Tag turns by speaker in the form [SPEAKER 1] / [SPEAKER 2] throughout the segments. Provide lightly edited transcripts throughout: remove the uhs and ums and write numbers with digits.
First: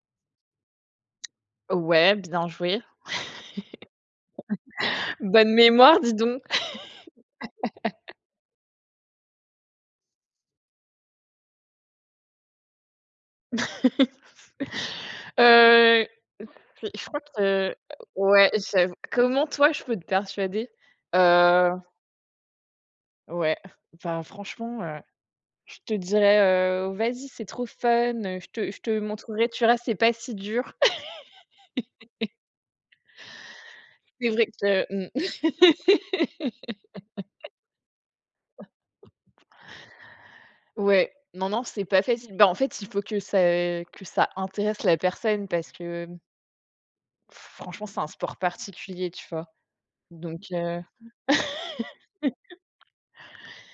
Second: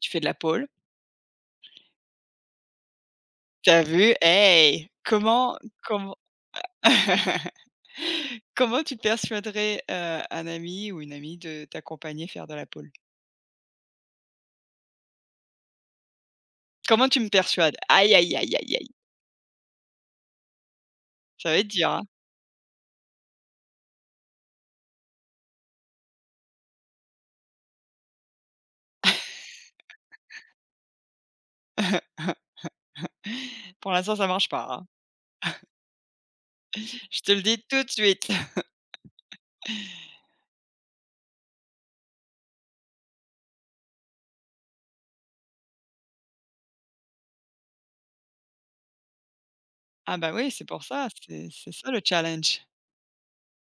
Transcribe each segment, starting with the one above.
[SPEAKER 1] Tu fais de la pole.
[SPEAKER 2] Ouais, bien joué.
[SPEAKER 1] T'as vu? Hey!
[SPEAKER 2] Bonne
[SPEAKER 1] Comment
[SPEAKER 2] mémoire, dis
[SPEAKER 1] comment
[SPEAKER 2] donc.
[SPEAKER 1] comment tu persuaderais, un ami ou une amie de t'accompagner faire de la pole?
[SPEAKER 2] Heu, puis je
[SPEAKER 1] Comment tu
[SPEAKER 2] crois
[SPEAKER 1] me persuades?
[SPEAKER 2] que
[SPEAKER 1] Aïe, aïe,
[SPEAKER 2] ouais,
[SPEAKER 1] aïe, aïe, aïe.
[SPEAKER 2] j'avoue. Comment toi, je peux te persuader?
[SPEAKER 1] Ça va être
[SPEAKER 2] Heu,
[SPEAKER 1] dur, hein.
[SPEAKER 2] ouais, bah, franchement, je te dirais: «Vas-y, c'est trop fun, je te montrerai, tu verras, c'est pas si dur».
[SPEAKER 1] Pour l'instant, ça
[SPEAKER 2] C'est vrai
[SPEAKER 1] marche pas, hein.
[SPEAKER 2] que
[SPEAKER 1] Je te le dis tout de suite.
[SPEAKER 2] ouais, non, non, c'est pas facile. Bah, en fait, il faut que ça intéresse la personne parce que, franchement, c'est un sport particulier, tu vois?
[SPEAKER 1] Ah bah
[SPEAKER 2] Donc,
[SPEAKER 1] oui, c'est pour ça, c'est ça le challenge.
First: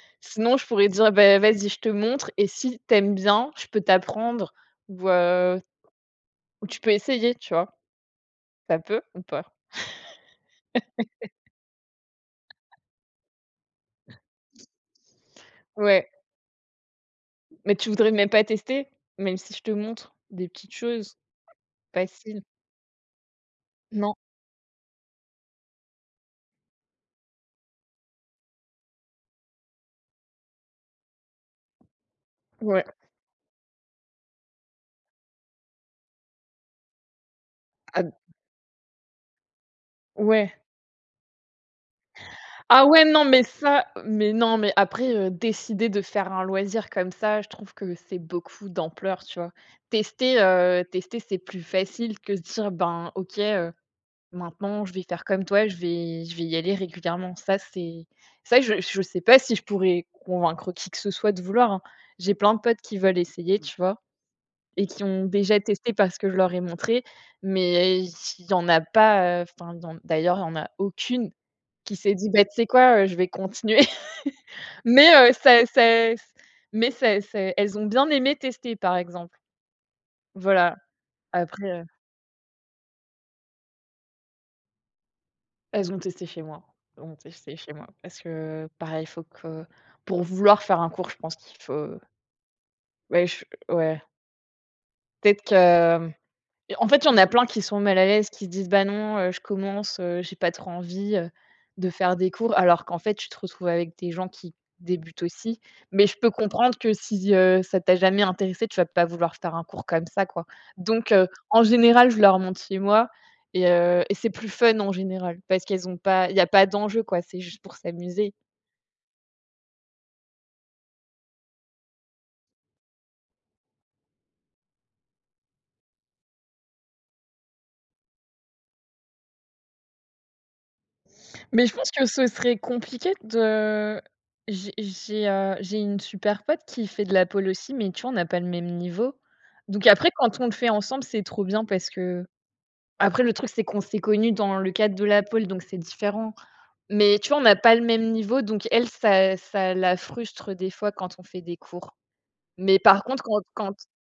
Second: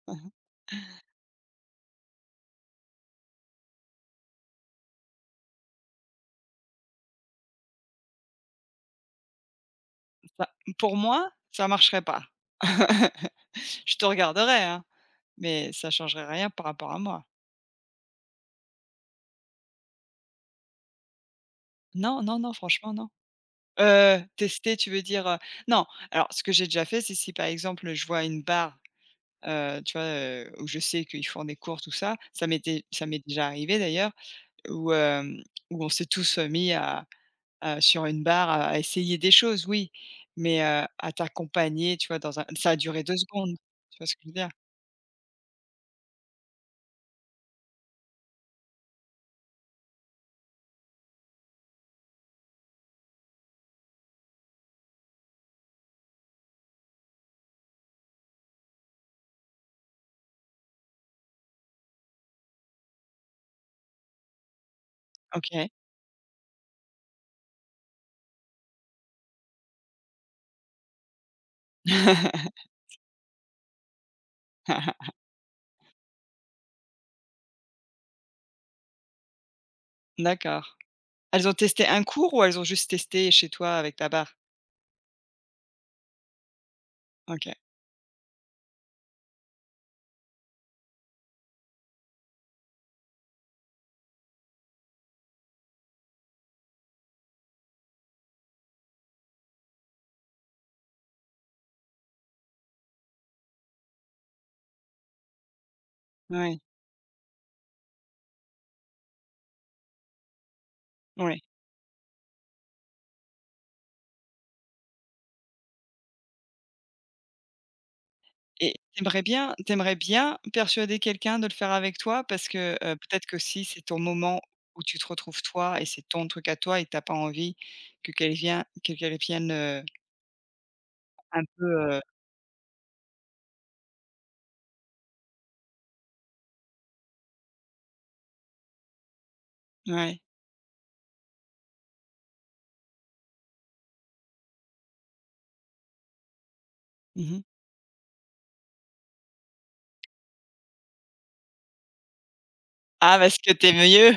[SPEAKER 2] sinon, je pourrais dire: «Beh, vas-y, je te montre et si t'aimes bien, je peux t'apprendre ou heu, ou tu peux essayer», tu vois? Ça peut ou pas?
[SPEAKER 1] Bah, pour moi, ça marcherait pas. Je te regarderais, hein, mais ça
[SPEAKER 2] Ouais,
[SPEAKER 1] changerait rien par rapport à moi.
[SPEAKER 2] mais tu voudrais même pas tester? Même si je te montre des petites choses
[SPEAKER 1] Non, non,
[SPEAKER 2] faciles?
[SPEAKER 1] non, franchement, non.
[SPEAKER 2] Non?
[SPEAKER 1] Tester, tu veux dire? Non, alors ce que j'ai déjà fait, c'est si par exemple, je vois une barre, tu vois, où je sais qu'ils font des cours, tout ça, ça
[SPEAKER 2] Ouais.
[SPEAKER 1] m'était ça m'est déjà arrivé d'ailleurs, où, hem, où on s'est tous, mis à
[SPEAKER 2] Ah
[SPEAKER 1] sur une barre à essayer des choses, oui,
[SPEAKER 2] ouais.
[SPEAKER 1] mais, à t'accompagner, tu vois, dans un ça a
[SPEAKER 2] Ah
[SPEAKER 1] duré
[SPEAKER 2] ouais,
[SPEAKER 1] 2
[SPEAKER 2] non, mais
[SPEAKER 1] secondes,
[SPEAKER 2] ça
[SPEAKER 1] tu vois ce que je
[SPEAKER 2] mais
[SPEAKER 1] veux dire?
[SPEAKER 2] non, mais après, décider de faire un loisir comme ça, je trouve que c'est beaucoup d'ampleur, tu vois? Tester, c'est plus facile que se dire: «Ben, OK, heu.» Maintenant, je vais faire comme toi, je vais y aller régulièrement. Ça, c'est ça, je sais pas si je pourrais convaincre qui que ce soit de vouloir, hein. J'ai plein de potes qui veulent essayer, tu vois? Et qui ont déjà
[SPEAKER 1] OK.
[SPEAKER 2] testé parce que je leur ai montré, mais il y en a pas, enfin, il y en d'ailleurs, il y en a aucune qui s'est dit: «Bah, tu sais quoi, je vais continuer». Mais ça mais ça elles ont bien aimé tester, par exemple. Voilà,
[SPEAKER 1] D'accord. Elles ont
[SPEAKER 2] après,
[SPEAKER 1] testé un cours ou elles ont juste testé chez toi avec ta barre?
[SPEAKER 2] elles ont testé chez moi. Elles ont
[SPEAKER 1] OK.
[SPEAKER 2] testé chez moi parce que pareil, il faut que pour vouloir faire un cours, je pense qu'il faut ouais, je ouais, peut-être que et en fait, il y en a plein qui sont mal à l'aise, qui se disent: «Bah, non, je commence, j'ai pas trop envie, de faire des cours», alors qu'en fait, tu te retrouves avec des gens qui débutent aussi. Mais je peux
[SPEAKER 1] Oui,
[SPEAKER 2] comprendre que si, ça t'a jamais intéressé, tu vas pas vouloir faire un cours comme ça, quoi. Donc
[SPEAKER 1] ouais.
[SPEAKER 2] en général, je leur montre chez moi et c'est plus fun en général parce qu'elles ont pas il y a pas d'enjeu, quoi, c'est juste pour s'amuser.
[SPEAKER 1] Et tu bien t'aimerais bien persuader quelqu'un de le faire avec toi? Parce que, peut-être que si c'est ton moment où tu te retrouves toi et c'est ton truc à toi et t'as pas envie que quelqu'un, un peu,
[SPEAKER 2] Mais je pense
[SPEAKER 1] heu
[SPEAKER 2] que ce serait compliqué de j'ai une super pote qui fait de la pole aussi, mais tu vois, on n'a pas le même niveau. Donc après,
[SPEAKER 1] ouais.
[SPEAKER 2] quand on le fait ensemble, c'est trop bien parce que après le truc, c'est qu'on s'est connus dans le cadre de la pole, donc c'est différent. Mais tu vois, on
[SPEAKER 1] Mmh.
[SPEAKER 2] n'a pas le même niveau, donc elle, ça la frustre des fois quand on fait des cours. Mais par
[SPEAKER 1] Ah,
[SPEAKER 2] contre,
[SPEAKER 1] parce
[SPEAKER 2] quand
[SPEAKER 1] que t'es
[SPEAKER 2] quand
[SPEAKER 1] mieux?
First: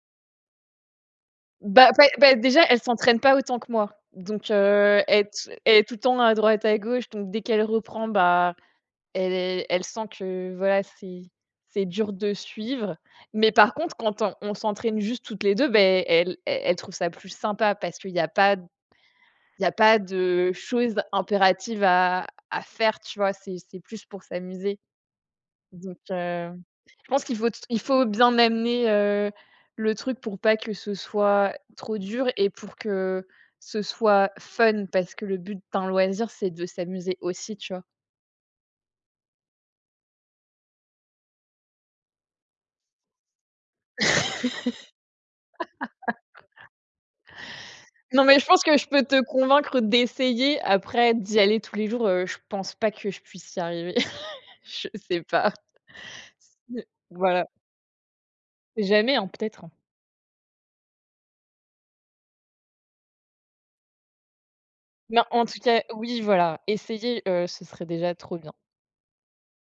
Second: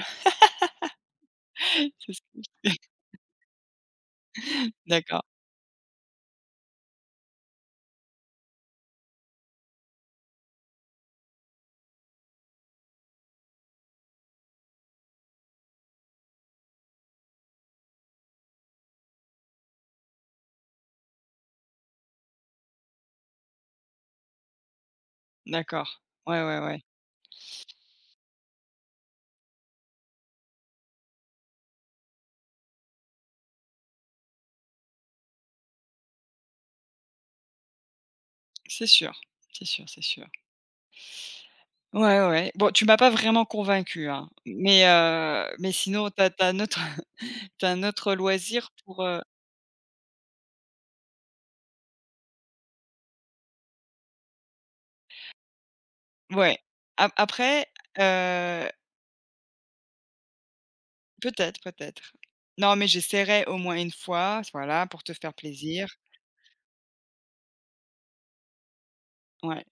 [SPEAKER 2] bah bah
[SPEAKER 1] C'est ce
[SPEAKER 2] bah,
[SPEAKER 1] que
[SPEAKER 2] déjà, elle s'entraîne pas autant que moi. Donc,
[SPEAKER 1] d'accord,
[SPEAKER 2] elle est tout le temps à droite, à gauche, donc dès qu'elle reprend, bah elle est elle sent que voilà, c'est dur de suivre. Mais par contre, quand on s'entraîne juste toutes les 2, ben elle e elle trouve ça plus sympa parce qu'il y a pas il y a pas de choses impératives à faire, tu vois? C'est plus pour s'amuser. Donc
[SPEAKER 1] d'accord. Ouais, ouais, ouais.
[SPEAKER 2] je pense qu'il faut t il faut bien amener, le truc pour pas que ce soit trop dur et pour que ce soit fun parce que le but d'un loisir, c'est de s'amuser aussi, tu vois?
[SPEAKER 1] C'est sûr, c'est sûr, c'est sûr. Ouais, ouais, ouais. Bon, tu m'as pas vraiment convaincu, hein, mais sinon t'as t'as un autre t'as un autre
[SPEAKER 2] Non, mais je pense
[SPEAKER 1] loisir
[SPEAKER 2] que je
[SPEAKER 1] pour,
[SPEAKER 2] peux te convaincre d'essayer. Après, d'y aller tous les jours, je pense pas que je puisse y arriver. Je sais pas.
[SPEAKER 1] ouais.
[SPEAKER 2] C'est
[SPEAKER 1] A
[SPEAKER 2] voilà.
[SPEAKER 1] après, heu
[SPEAKER 2] Jamais, hein, peut-être, hein.
[SPEAKER 1] peut-être, peut-être. Non, mais j'essaierai au moins une fois, voilà, pour te
[SPEAKER 2] Mais
[SPEAKER 1] faire
[SPEAKER 2] en tout cas,
[SPEAKER 1] plaisir.
[SPEAKER 2] oui, voilà, essayer, ce serait déjà trop bien.
[SPEAKER 1] Ouais,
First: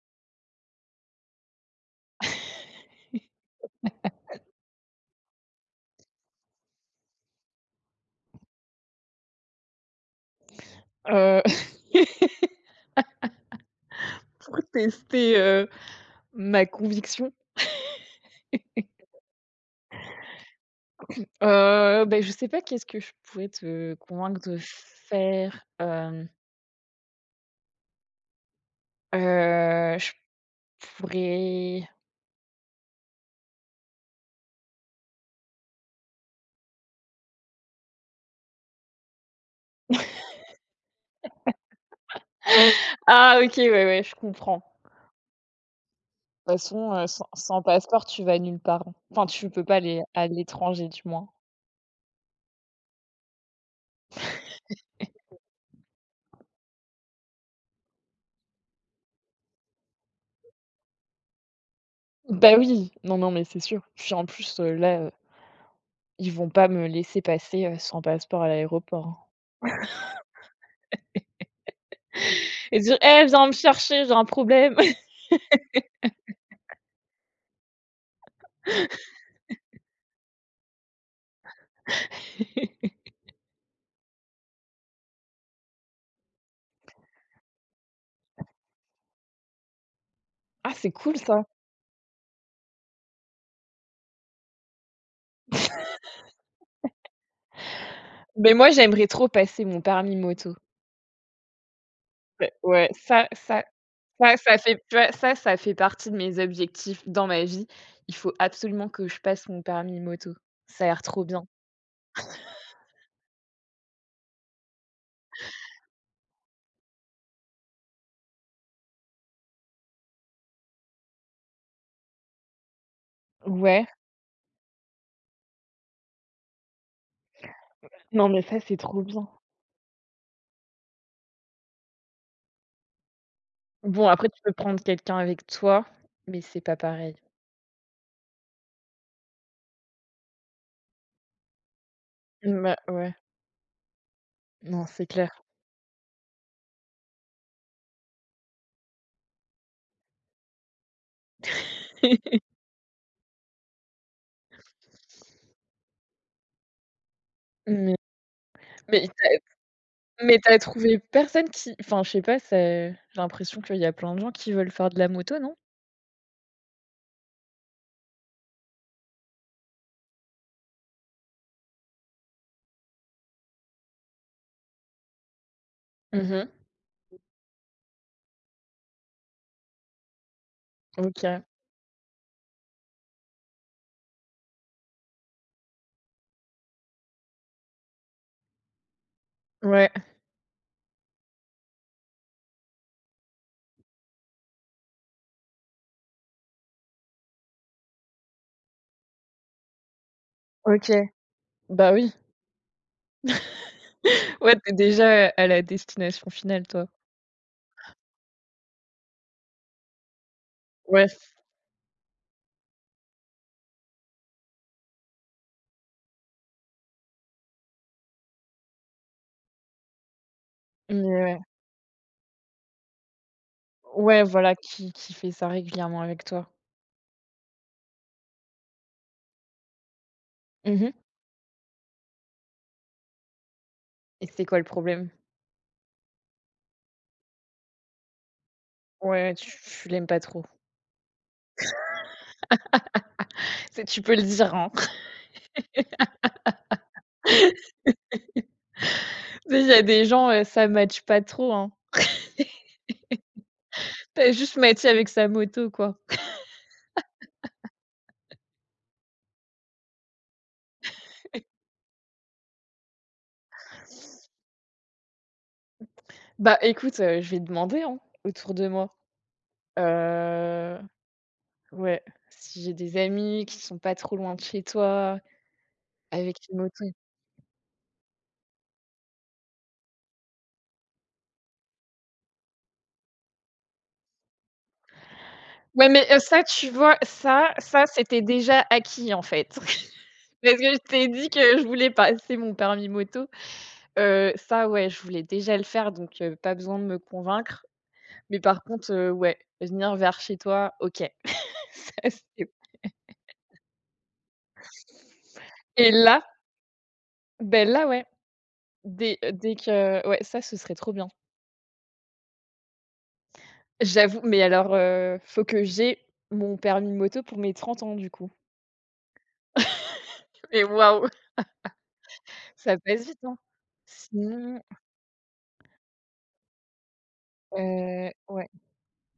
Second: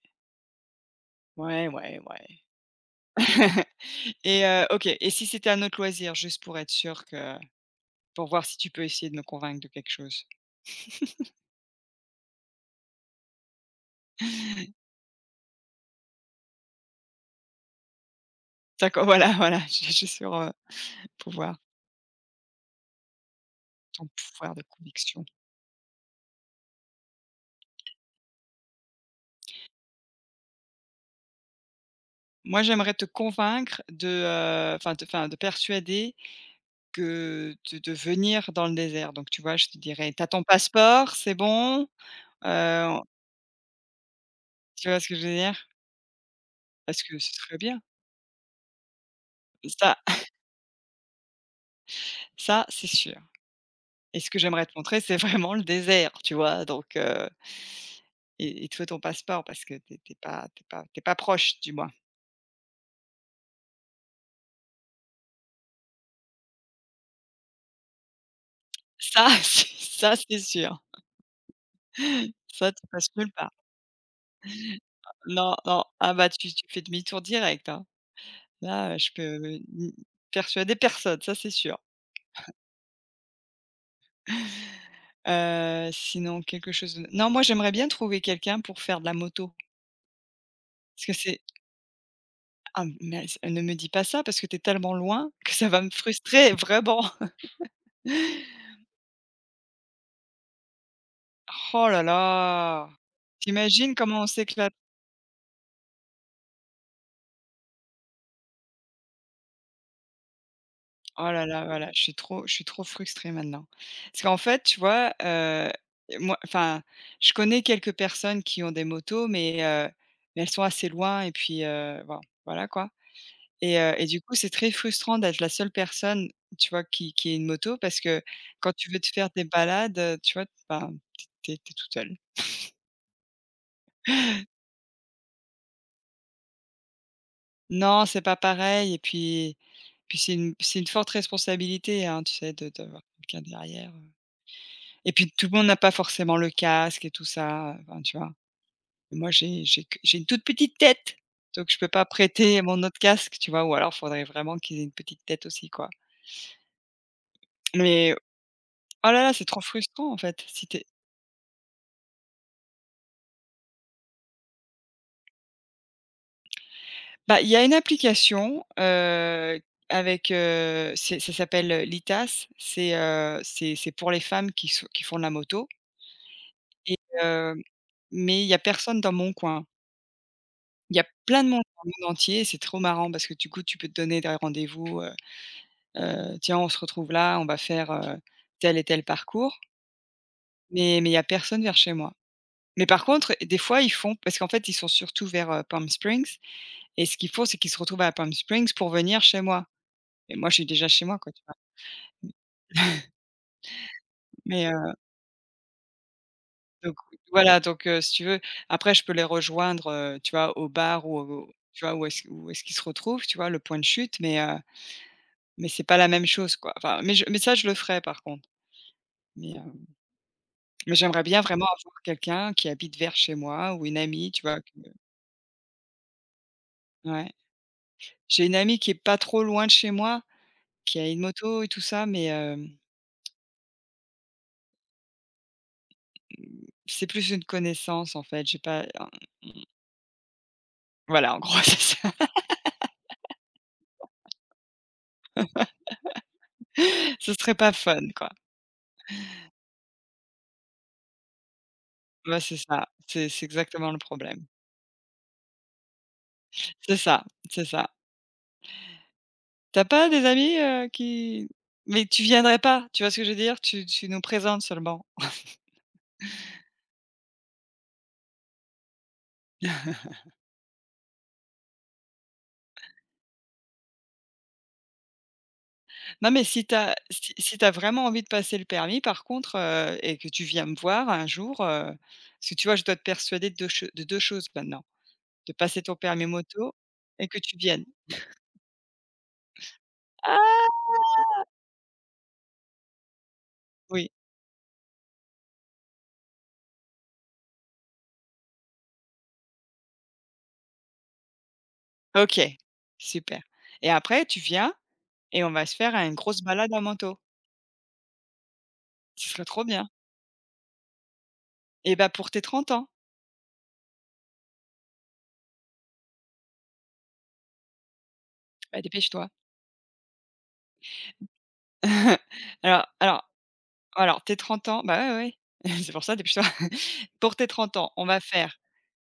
[SPEAKER 1] ouais, ouais, ouais. Et OK, et si c'était un autre loisir, juste pour être sûr que pour voir si tu peux essayer de me convaincre de quelque chose?
[SPEAKER 2] Heu, pour tester, ma conviction.
[SPEAKER 1] D'accord, voilà, voilà, je suis sur, pouvoir
[SPEAKER 2] Beh, je sais pas qu'est-ce que je pourrais te
[SPEAKER 1] ton
[SPEAKER 2] convaincre
[SPEAKER 1] pouvoir
[SPEAKER 2] de
[SPEAKER 1] de conviction.
[SPEAKER 2] faire? Hem, je pourrais
[SPEAKER 1] Moi, j'aimerais te convaincre de, enfin te enfin de persuader que de venir dans le désert. Donc tu vois, je te dirais: «T'as ton passeport, c'est bon?» heu,
[SPEAKER 2] ah OK, ouais, ouais, je comprends.
[SPEAKER 1] tu vois ce que je veux dire?
[SPEAKER 2] De toute façon,
[SPEAKER 1] Parce que
[SPEAKER 2] sans
[SPEAKER 1] ce serait
[SPEAKER 2] sans
[SPEAKER 1] bien.
[SPEAKER 2] passeport, tu vas nulle part. Enfin, tu peux pas
[SPEAKER 1] Ça
[SPEAKER 2] aller à l'étranger du moins.
[SPEAKER 1] ça, c'est sûr, et ce que j'aimerais te montrer, c'est vraiment le désert, tu vois? Donc et toi ton passeport parce que t'es es pas t'es pas t'es pas proche, du moins.
[SPEAKER 2] Bah oui, non, non, mais c'est sûr. Puis en plus, là, ils vont pas me laisser passer, sans passeport à l'aéroport, hein
[SPEAKER 1] Ça, c'est ça, c'est sûr. Ça,
[SPEAKER 2] et
[SPEAKER 1] tu
[SPEAKER 2] dire:
[SPEAKER 1] passes
[SPEAKER 2] «Eh,
[SPEAKER 1] nulle
[SPEAKER 2] viens
[SPEAKER 1] part.
[SPEAKER 2] me chercher, j'ai un problème».
[SPEAKER 1] Non, non. Ah bah, tu fais demi-tour direct, hein. Là, je peux n persuader personne, ça, c'est sûr. Sinon, quelque chose de, non, moi, j'aimerais bien trouver quelqu'un pour faire de la moto
[SPEAKER 2] Ah, c'est
[SPEAKER 1] parce que
[SPEAKER 2] cool
[SPEAKER 1] c'est
[SPEAKER 2] ça.
[SPEAKER 1] ah, mais ne me dis pas ça parce que tu es tellement loin que ça va me frustrer, vraiment.
[SPEAKER 2] Mais moi, j'aimerais trop passer mon permis moto.
[SPEAKER 1] Oh là
[SPEAKER 2] Ouais,
[SPEAKER 1] là!
[SPEAKER 2] ouais, ça ça
[SPEAKER 1] Tu comment on
[SPEAKER 2] ça ça
[SPEAKER 1] s'éclate?
[SPEAKER 2] fait tu vois, ça fait partie de mes objectifs dans ma vie. Il faut absolument que je passe mon permis moto. Ça a l'air trop
[SPEAKER 1] Oh
[SPEAKER 2] bien.
[SPEAKER 1] là là, voilà, je suis trop frustrée maintenant. Parce qu'en fait, tu vois, moi enfin, je connais quelques personnes qui ont des motos, mais elles sont assez loin et puis, bon, voilà quoi, et
[SPEAKER 2] Ouais,
[SPEAKER 1] heu et du coup, c'est très frustrant d'être la seule personne, tu vois, qui ait une moto parce que
[SPEAKER 2] non, mais ça,
[SPEAKER 1] quand
[SPEAKER 2] c'est
[SPEAKER 1] tu veux
[SPEAKER 2] trop
[SPEAKER 1] te faire
[SPEAKER 2] bien.
[SPEAKER 1] des balades, tu vois, ben, tu es toute seule.
[SPEAKER 2] Bon, après, tu peux prendre quelqu'un avec toi, mais c'est pas pareil.
[SPEAKER 1] Non, c'est pas pareil et puis c'est une forte responsabilité, hein, tu sais, de
[SPEAKER 2] Bah,
[SPEAKER 1] d'avoir
[SPEAKER 2] ouais.
[SPEAKER 1] quelqu'un derrière,
[SPEAKER 2] Non, c'est
[SPEAKER 1] et puis
[SPEAKER 2] clair.
[SPEAKER 1] tout le monde n'a pas forcément le casque et tout ça, enfin, tu vois? Moi, j'ai une toute petite tête, donc je peux pas prêter mon autre casque, tu vois? Ou alors faudrait vraiment qu'ils aient une petite tête aussi, quoi.
[SPEAKER 2] Mais
[SPEAKER 1] Mais
[SPEAKER 2] mais
[SPEAKER 1] oh là
[SPEAKER 2] t'as
[SPEAKER 1] là, c'est trop frustrant, en
[SPEAKER 2] mais
[SPEAKER 1] fait,
[SPEAKER 2] tu
[SPEAKER 1] si tu
[SPEAKER 2] trouvé personne qui enfin, je sais pas, c'est j'ai l'impression qu'il y a plein de gens qui veulent faire de la moto, non?
[SPEAKER 1] bah, il y a une application, avec, c'est ça s'appelle, Litas, c'est pour les femmes qui font de la moto,
[SPEAKER 2] Mhm
[SPEAKER 1] et heu, mais il y a personne dans mon coin. Il y a plein
[SPEAKER 2] OK.
[SPEAKER 1] de monde dans le monde entier, c'est trop marrant parce que du coup, tu peux te donner des rendez-vous, tiens, on se retrouve là, on va faire, tel et tel parcours,
[SPEAKER 2] Ouais.
[SPEAKER 1] mais il y a personne vers chez moi. Mais par contre, des fois, ils font parce qu'en fait, ils sont surtout vers, Palm Springs, et ce qu'ils font, c'est qu'ils se retrouvent à Palm Springs pour venir chez moi, et moi, je suis déjà
[SPEAKER 2] OK.
[SPEAKER 1] chez moi, quoi, tu vois?
[SPEAKER 2] Bah, oui. Ouais,
[SPEAKER 1] Mais,
[SPEAKER 2] t'es déjà à la destination finale, toi.
[SPEAKER 1] donc voilà, donc, si tu veux, après je peux les rejoindre, tu vois, au bar ou
[SPEAKER 2] Ouais,
[SPEAKER 1] au tu vois, où est-ce qu'ils se retrouvent, tu vois, le point de chute, mais Mais c'est pas la même chose, quoi. Enfin, mais ça, je le ferai par contre. Mais, heu, mais
[SPEAKER 2] mais
[SPEAKER 1] j'aimerais
[SPEAKER 2] ouais.
[SPEAKER 1] bien vraiment avoir quelqu'un qui habite vers chez moi ou une
[SPEAKER 2] Ouais,
[SPEAKER 1] amie, tu
[SPEAKER 2] voilà,
[SPEAKER 1] vois? Que
[SPEAKER 2] qui fait ça régulièrement avec toi.
[SPEAKER 1] Ouais. J'ai une amie qui est pas trop loin de chez moi,
[SPEAKER 2] Mhm.
[SPEAKER 1] qui a une moto et tout ça, mais,
[SPEAKER 2] Et c'est quoi le problème?
[SPEAKER 1] c'est plus une connaissance, en fait. J'ai pas un
[SPEAKER 2] Ouais, tu l'aimes pas trop.
[SPEAKER 1] Voilà, en gros, c'est ça.
[SPEAKER 2] C'est tu peux le dire, hein.
[SPEAKER 1] Ce serait pas fun, quoi.
[SPEAKER 2] Tu sais, il y a des gens, ça match pas trop, hein.
[SPEAKER 1] Ouais, c'est ça. C'est exactement le
[SPEAKER 2] Tu
[SPEAKER 1] problème.
[SPEAKER 2] juste Mathieu avec sa moto, quoi.
[SPEAKER 1] C'est ça, c'est ça. T'as pas des amis, qui mais tu viendrais pas, tu vois ce que je veux dire? Tu nous présentes seulement.
[SPEAKER 2] Bah, écoute, je vais demander, hein, autour de moi. Heu, ouais, si j'ai des amis qui sont pas trop loin de chez toi,
[SPEAKER 1] Non,
[SPEAKER 2] avec
[SPEAKER 1] mais
[SPEAKER 2] une
[SPEAKER 1] si tu
[SPEAKER 2] moto.
[SPEAKER 1] as si si tu vraiment envie de passer le permis par contre, et que tu viens me voir un jour, parce que tu vois, je dois te persuader de 2 choses maintenant, de passer
[SPEAKER 2] Ouais,
[SPEAKER 1] ton
[SPEAKER 2] mais,
[SPEAKER 1] permis
[SPEAKER 2] ça, tu
[SPEAKER 1] moto
[SPEAKER 2] vois,
[SPEAKER 1] et que
[SPEAKER 2] ça
[SPEAKER 1] tu viennes.
[SPEAKER 2] ça, c'était déjà acquis, en fait. Parce
[SPEAKER 1] Ah!
[SPEAKER 2] que je t'ai dit que je voulais passer mon permis moto.
[SPEAKER 1] Oui,
[SPEAKER 2] Ça, ouais, je voulais déjà le faire, donc, pas besoin de me convaincre. Mais par contre, ouais, venir vers chez toi, OK.
[SPEAKER 1] OK, super, et après tu viens et on va se
[SPEAKER 2] Et
[SPEAKER 1] faire une
[SPEAKER 2] là,
[SPEAKER 1] grosse balade en manteau.
[SPEAKER 2] beh, là, ouais. Dès
[SPEAKER 1] Ce serait
[SPEAKER 2] dès
[SPEAKER 1] trop bien
[SPEAKER 2] que ouais, ça, ce serait trop bien.
[SPEAKER 1] et bah, pour tes trente ans,
[SPEAKER 2] J'avoue, mais alors, faut que j'ai mon permis moto pour mes 30 ans, du coup.
[SPEAKER 1] bah, dépêche-toi.
[SPEAKER 2] Et waouh! Ça
[SPEAKER 1] Alors
[SPEAKER 2] passe vite,
[SPEAKER 1] alors
[SPEAKER 2] hein?
[SPEAKER 1] alors, tes
[SPEAKER 2] Sinon,
[SPEAKER 1] 30 ans, bah, ouais, ouais, c'est pour ça, dépêche-toi. Pour tes trente ans, on va
[SPEAKER 2] ouais.
[SPEAKER 1] faire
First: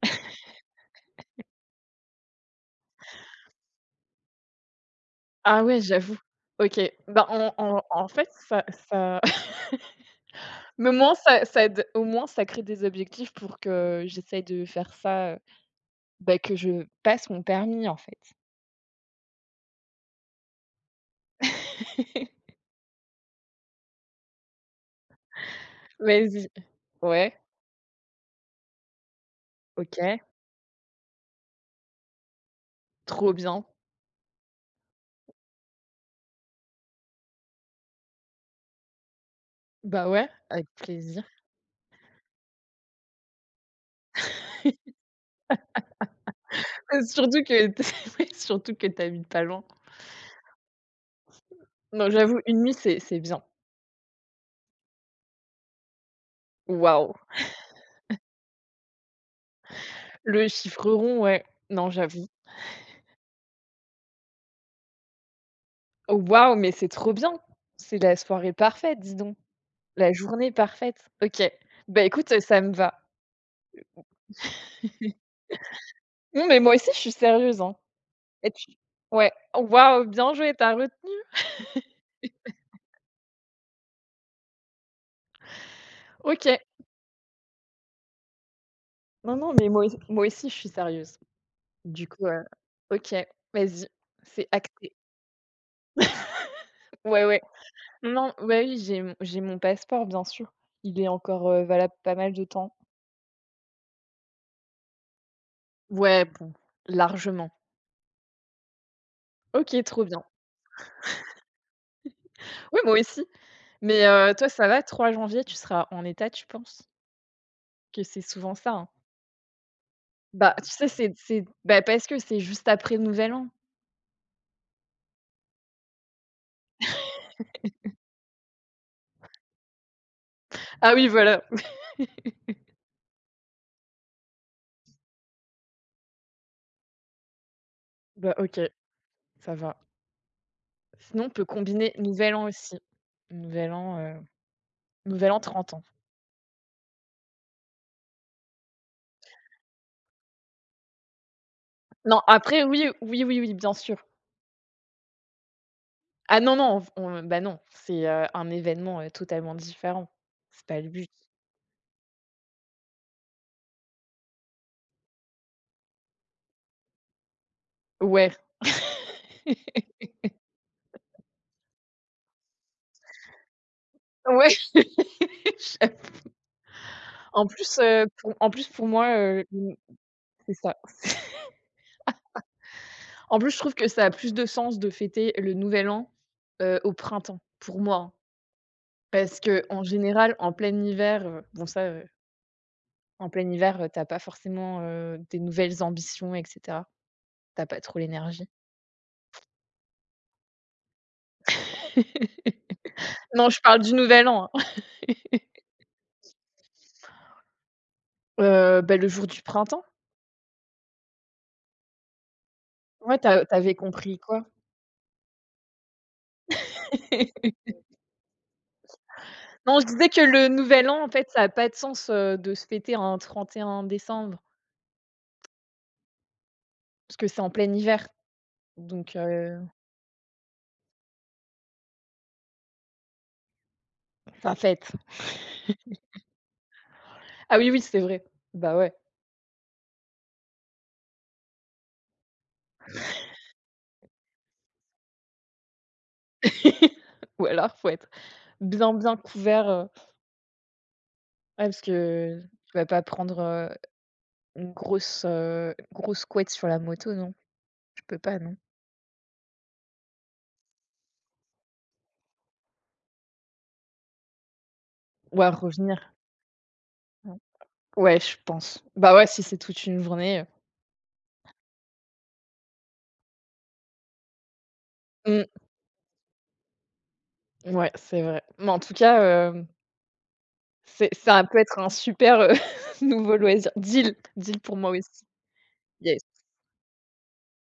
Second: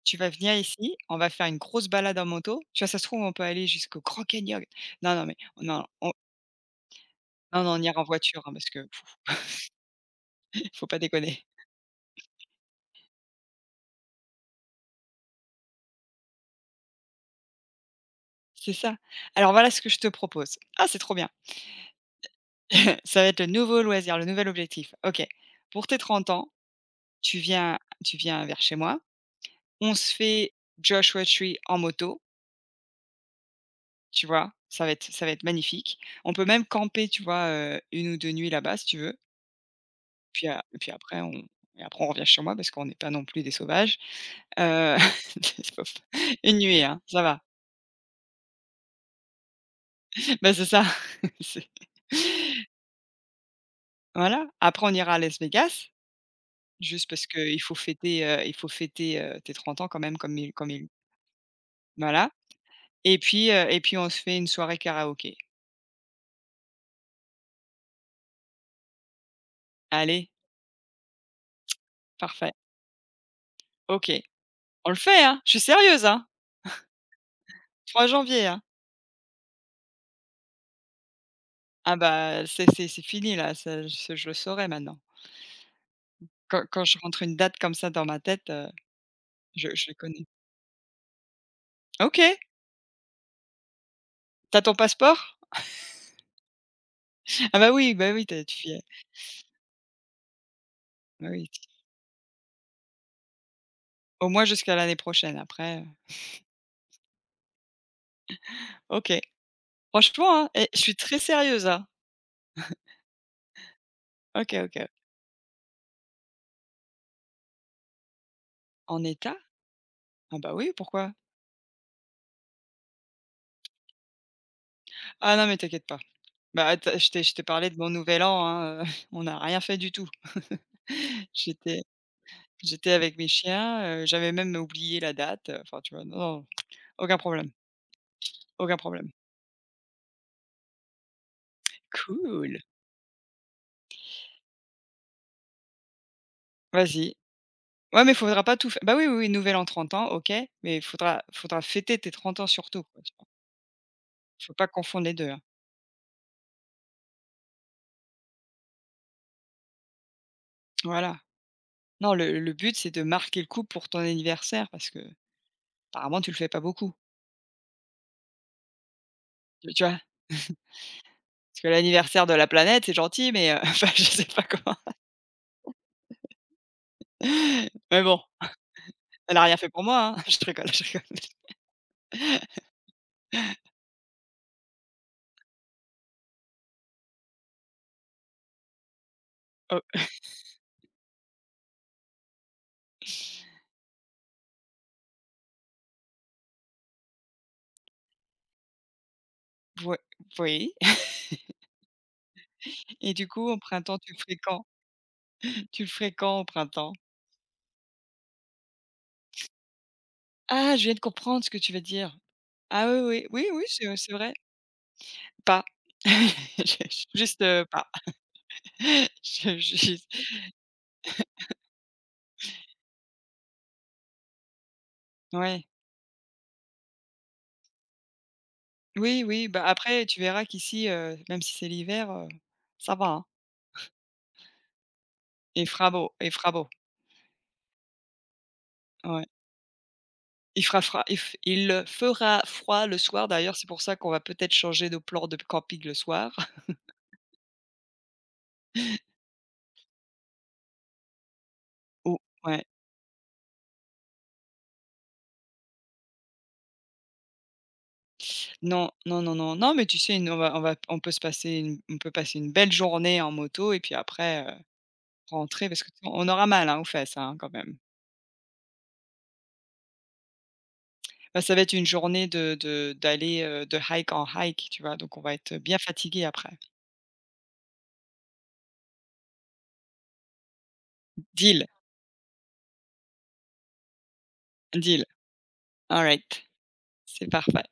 [SPEAKER 1] Tu vas venir ici, on va faire une grosse balade en moto. Tu vois, ça se trouve, on peut aller jusqu'au Grand Canyon. Non, non, mais
[SPEAKER 2] Ah ouais,
[SPEAKER 1] non, on
[SPEAKER 2] j'avoue. OK. Ben, en
[SPEAKER 1] non, non, on
[SPEAKER 2] en
[SPEAKER 1] ira en
[SPEAKER 2] en fait,
[SPEAKER 1] voiture, hein,
[SPEAKER 2] ça
[SPEAKER 1] parce que
[SPEAKER 2] ça
[SPEAKER 1] faut
[SPEAKER 2] mais au
[SPEAKER 1] pas
[SPEAKER 2] moins
[SPEAKER 1] déconner.
[SPEAKER 2] ça aide au moins ça crée des objectifs pour que j'essaye de faire ça, bah, que je passe mon permis, en fait.
[SPEAKER 1] C'est ça. Alors voilà ce que je te propose. Ah, c'est trop bien. Ça va être le nouveau loisir, le nouvel objectif. OK. Pour tes 30
[SPEAKER 2] Vas-y.
[SPEAKER 1] ans,
[SPEAKER 2] Ouais,
[SPEAKER 1] tu viens tu viens vers chez moi. On se
[SPEAKER 2] OK,
[SPEAKER 1] fait Joshua Tree en moto,
[SPEAKER 2] trop bien.
[SPEAKER 1] tu vois? Ça va être magnifique. On peut même camper, tu vois, 1 ou 2 nuits là-bas si tu veux.
[SPEAKER 2] Bah, ouais,
[SPEAKER 1] Puis a
[SPEAKER 2] avec
[SPEAKER 1] puis après
[SPEAKER 2] plaisir.
[SPEAKER 1] on et après on revient chez moi parce qu'on n'est pas non plus des sauvages. Heu, une nuit, hein, ça va.
[SPEAKER 2] Surtout que t ouais, surtout que tu habites pas loin.
[SPEAKER 1] Bah, c'est ça, c'est
[SPEAKER 2] Non, j'avoue, une nuit, c'est bien.
[SPEAKER 1] voilà. Après on ira à Las Vegas, juste
[SPEAKER 2] Waouh!
[SPEAKER 1] parce qu'il faut fêter, tes 30 ans quand même, comme
[SPEAKER 2] Le
[SPEAKER 1] il comme il
[SPEAKER 2] chiffre rond, ouais. Non, j'avoue.
[SPEAKER 1] voilà, et puis on se fait une soirée karaoké.
[SPEAKER 2] Waouh, mais c'est trop bien! C'est la soirée parfaite, dis donc. La
[SPEAKER 1] Allez,
[SPEAKER 2] journée parfaite. OK. Bah, écoute,
[SPEAKER 1] parfait,
[SPEAKER 2] ça me va.
[SPEAKER 1] OK. On le fait, hein, je suis sérieuse, hein,
[SPEAKER 2] Non, mais moi aussi, je suis sérieuse, hein.
[SPEAKER 1] trois janvier,
[SPEAKER 2] Et
[SPEAKER 1] hein.
[SPEAKER 2] tu ouais. Waouh, bien joué, tu as retenu?
[SPEAKER 1] Ah bah, c'est fini là, ça ce je le saurai maintenant.
[SPEAKER 2] OK.
[SPEAKER 1] Quand je rentre une date comme ça dans ma tête,
[SPEAKER 2] Non, non,
[SPEAKER 1] je
[SPEAKER 2] mais moi
[SPEAKER 1] je les
[SPEAKER 2] aussi
[SPEAKER 1] connais.
[SPEAKER 2] moi aussi, je suis sérieuse. Du coup,
[SPEAKER 1] OK,
[SPEAKER 2] OK, vas-y, c'est
[SPEAKER 1] tu as ton
[SPEAKER 2] acté.
[SPEAKER 1] passeport?
[SPEAKER 2] Ouais, ouais.
[SPEAKER 1] Ah bah oui, tu
[SPEAKER 2] Non,
[SPEAKER 1] as tu
[SPEAKER 2] ouais, oui,
[SPEAKER 1] fais
[SPEAKER 2] j'ai mon passeport, bien sûr. Il est
[SPEAKER 1] bah oui.
[SPEAKER 2] encore, valable pas mal de temps.
[SPEAKER 1] Au moins jusqu'à l'année prochaine après,
[SPEAKER 2] Ouais, bon, largement.
[SPEAKER 1] OK.
[SPEAKER 2] OK, trop bien.
[SPEAKER 1] Franchement, hein, eh, je suis très sérieuse, hein.
[SPEAKER 2] Oui, moi aussi, mais toi,
[SPEAKER 1] OK,
[SPEAKER 2] ça va,
[SPEAKER 1] OK.
[SPEAKER 2] 3 janvier, tu seras en état, tu penses? Que c'est souvent ça, hein?
[SPEAKER 1] En état? Ah bah,
[SPEAKER 2] Bah, tu
[SPEAKER 1] oui,
[SPEAKER 2] sais,
[SPEAKER 1] pourquoi?
[SPEAKER 2] c'est bah, parce que c'est juste après le nouvel an.
[SPEAKER 1] Ah non, mais t'inquiète pas. Bah, tu as je t'ai parlé de mon nouvel an, hein, on n'a rien fait du tout.
[SPEAKER 2] Ah oui, voilà.
[SPEAKER 1] J'étais j'étais avec mes chiens, j'avais même oublié la date, enfin, tu vois? Non, non, aucun problème,
[SPEAKER 2] Bah, OK,
[SPEAKER 1] aucun problème.
[SPEAKER 2] ça va. Sinon, on peut combiner nouvel an
[SPEAKER 1] Cool.
[SPEAKER 2] aussi. Nouvel an, heu, nouvel an, 30 ans.
[SPEAKER 1] Vas-y. Ouais, mais faudra pas tout fai bah, oui, oui, oui, nouvel an, 30 ans, OK, mais faudra fêter tes
[SPEAKER 2] Non,
[SPEAKER 1] 30 ans
[SPEAKER 2] après,
[SPEAKER 1] surtout,
[SPEAKER 2] oui,
[SPEAKER 1] quoi, tu
[SPEAKER 2] oui,
[SPEAKER 1] vois?
[SPEAKER 2] oui, oui, bien sûr.
[SPEAKER 1] Faut pas confondre les deux, hein.
[SPEAKER 2] Ah non, non, on bah non, c'est, un événement, totalement différent. C'est pas le but.
[SPEAKER 1] Voilà. Non, le but, c'est de marquer le coup pour ton anniversaire parce que apparemment tu le fais pas beaucoup.
[SPEAKER 2] Ouais,
[SPEAKER 1] Tu vois? Parce que l'anniversaire de la planète, c'est gentil, enfin, je sais pas
[SPEAKER 2] ouais,
[SPEAKER 1] comment
[SPEAKER 2] en plus,
[SPEAKER 1] mais bon,
[SPEAKER 2] pour en plus pour moi,
[SPEAKER 1] elle a rien fait pour moi, hein. Je
[SPEAKER 2] c'est
[SPEAKER 1] rigole,
[SPEAKER 2] ça.
[SPEAKER 1] je rigole.
[SPEAKER 2] En plus, je trouve que ça a plus de sens de fêter le nouvel an, au printemps, pour moi, hein. Parce que
[SPEAKER 1] Heu,
[SPEAKER 2] en général, en plein hiver, bon ça, en plein hiver, tu pas forcément, des nouvelles ambitions et cetera. Tu pas trop l'énergie.
[SPEAKER 1] voi oui, et du coup,
[SPEAKER 2] Non,
[SPEAKER 1] au
[SPEAKER 2] je parle du
[SPEAKER 1] printemps, tu le
[SPEAKER 2] nouvel
[SPEAKER 1] ferais
[SPEAKER 2] an,
[SPEAKER 1] quand?
[SPEAKER 2] hein.
[SPEAKER 1] Tu le ferais quand au printemps?
[SPEAKER 2] Bah, le jour du printemps.
[SPEAKER 1] Ah, je viens de comprendre ce que tu veux dire. Ah oui,
[SPEAKER 2] Ouais,
[SPEAKER 1] oui,
[SPEAKER 2] t'as
[SPEAKER 1] oui, oui,
[SPEAKER 2] t'avais
[SPEAKER 1] c'est
[SPEAKER 2] compris
[SPEAKER 1] vrai.
[SPEAKER 2] quoi?
[SPEAKER 1] Pas. Juste, pas.
[SPEAKER 2] Non, je
[SPEAKER 1] Juste,
[SPEAKER 2] disais que le nouvel an, en fait, ça a pas de sens, de se fêter un 31 décembre,
[SPEAKER 1] ouais.
[SPEAKER 2] parce que c'est en plein hiver, donc
[SPEAKER 1] Oui, oui, bah, après tu verras qu'ici, même si c'est l'hiver, ça va, hein.
[SPEAKER 2] enfin fête.
[SPEAKER 1] Il fera beau,
[SPEAKER 2] Ah oui, oui, c'est vrai. Bah, ouais.
[SPEAKER 1] ouais. Il fera froid, il fera froid le soir d'ailleurs, c'est pour ça qu'on va peut-être changer de plan de camping le soir
[SPEAKER 2] Ou alors, faut être bien, bien couvert, ouais, parce
[SPEAKER 1] ou
[SPEAKER 2] que
[SPEAKER 1] ouais.
[SPEAKER 2] tu vas pas prendre, une grosse, grosse couette sur la moto, non? Tu peux pas, non?
[SPEAKER 1] Non, non, non, non, non, mais tu sais, une on va on va on peut passer une belle journée en moto et puis après,
[SPEAKER 2] Ou à
[SPEAKER 1] rentrer parce que
[SPEAKER 2] revenir,
[SPEAKER 1] on aura mal, hein, aux fesses, hein,
[SPEAKER 2] non?
[SPEAKER 1] quand même.
[SPEAKER 2] Ouais, je pense. Bah, ouais, si c'est toute une journée,
[SPEAKER 1] Bah, ça va être une journée de d'aller, de hike en hike, tu vois? Donc on va
[SPEAKER 2] heu,
[SPEAKER 1] être bien fatigué après.
[SPEAKER 2] mmh, ouais, c'est vrai. Mais en tout cas, hem c'est ça peut
[SPEAKER 1] Deal,
[SPEAKER 2] être un super, nouveau loisir. Deal, deal pour moi
[SPEAKER 1] deal.
[SPEAKER 2] aussi.
[SPEAKER 1] All
[SPEAKER 2] Yes.
[SPEAKER 1] right. C'est parfait.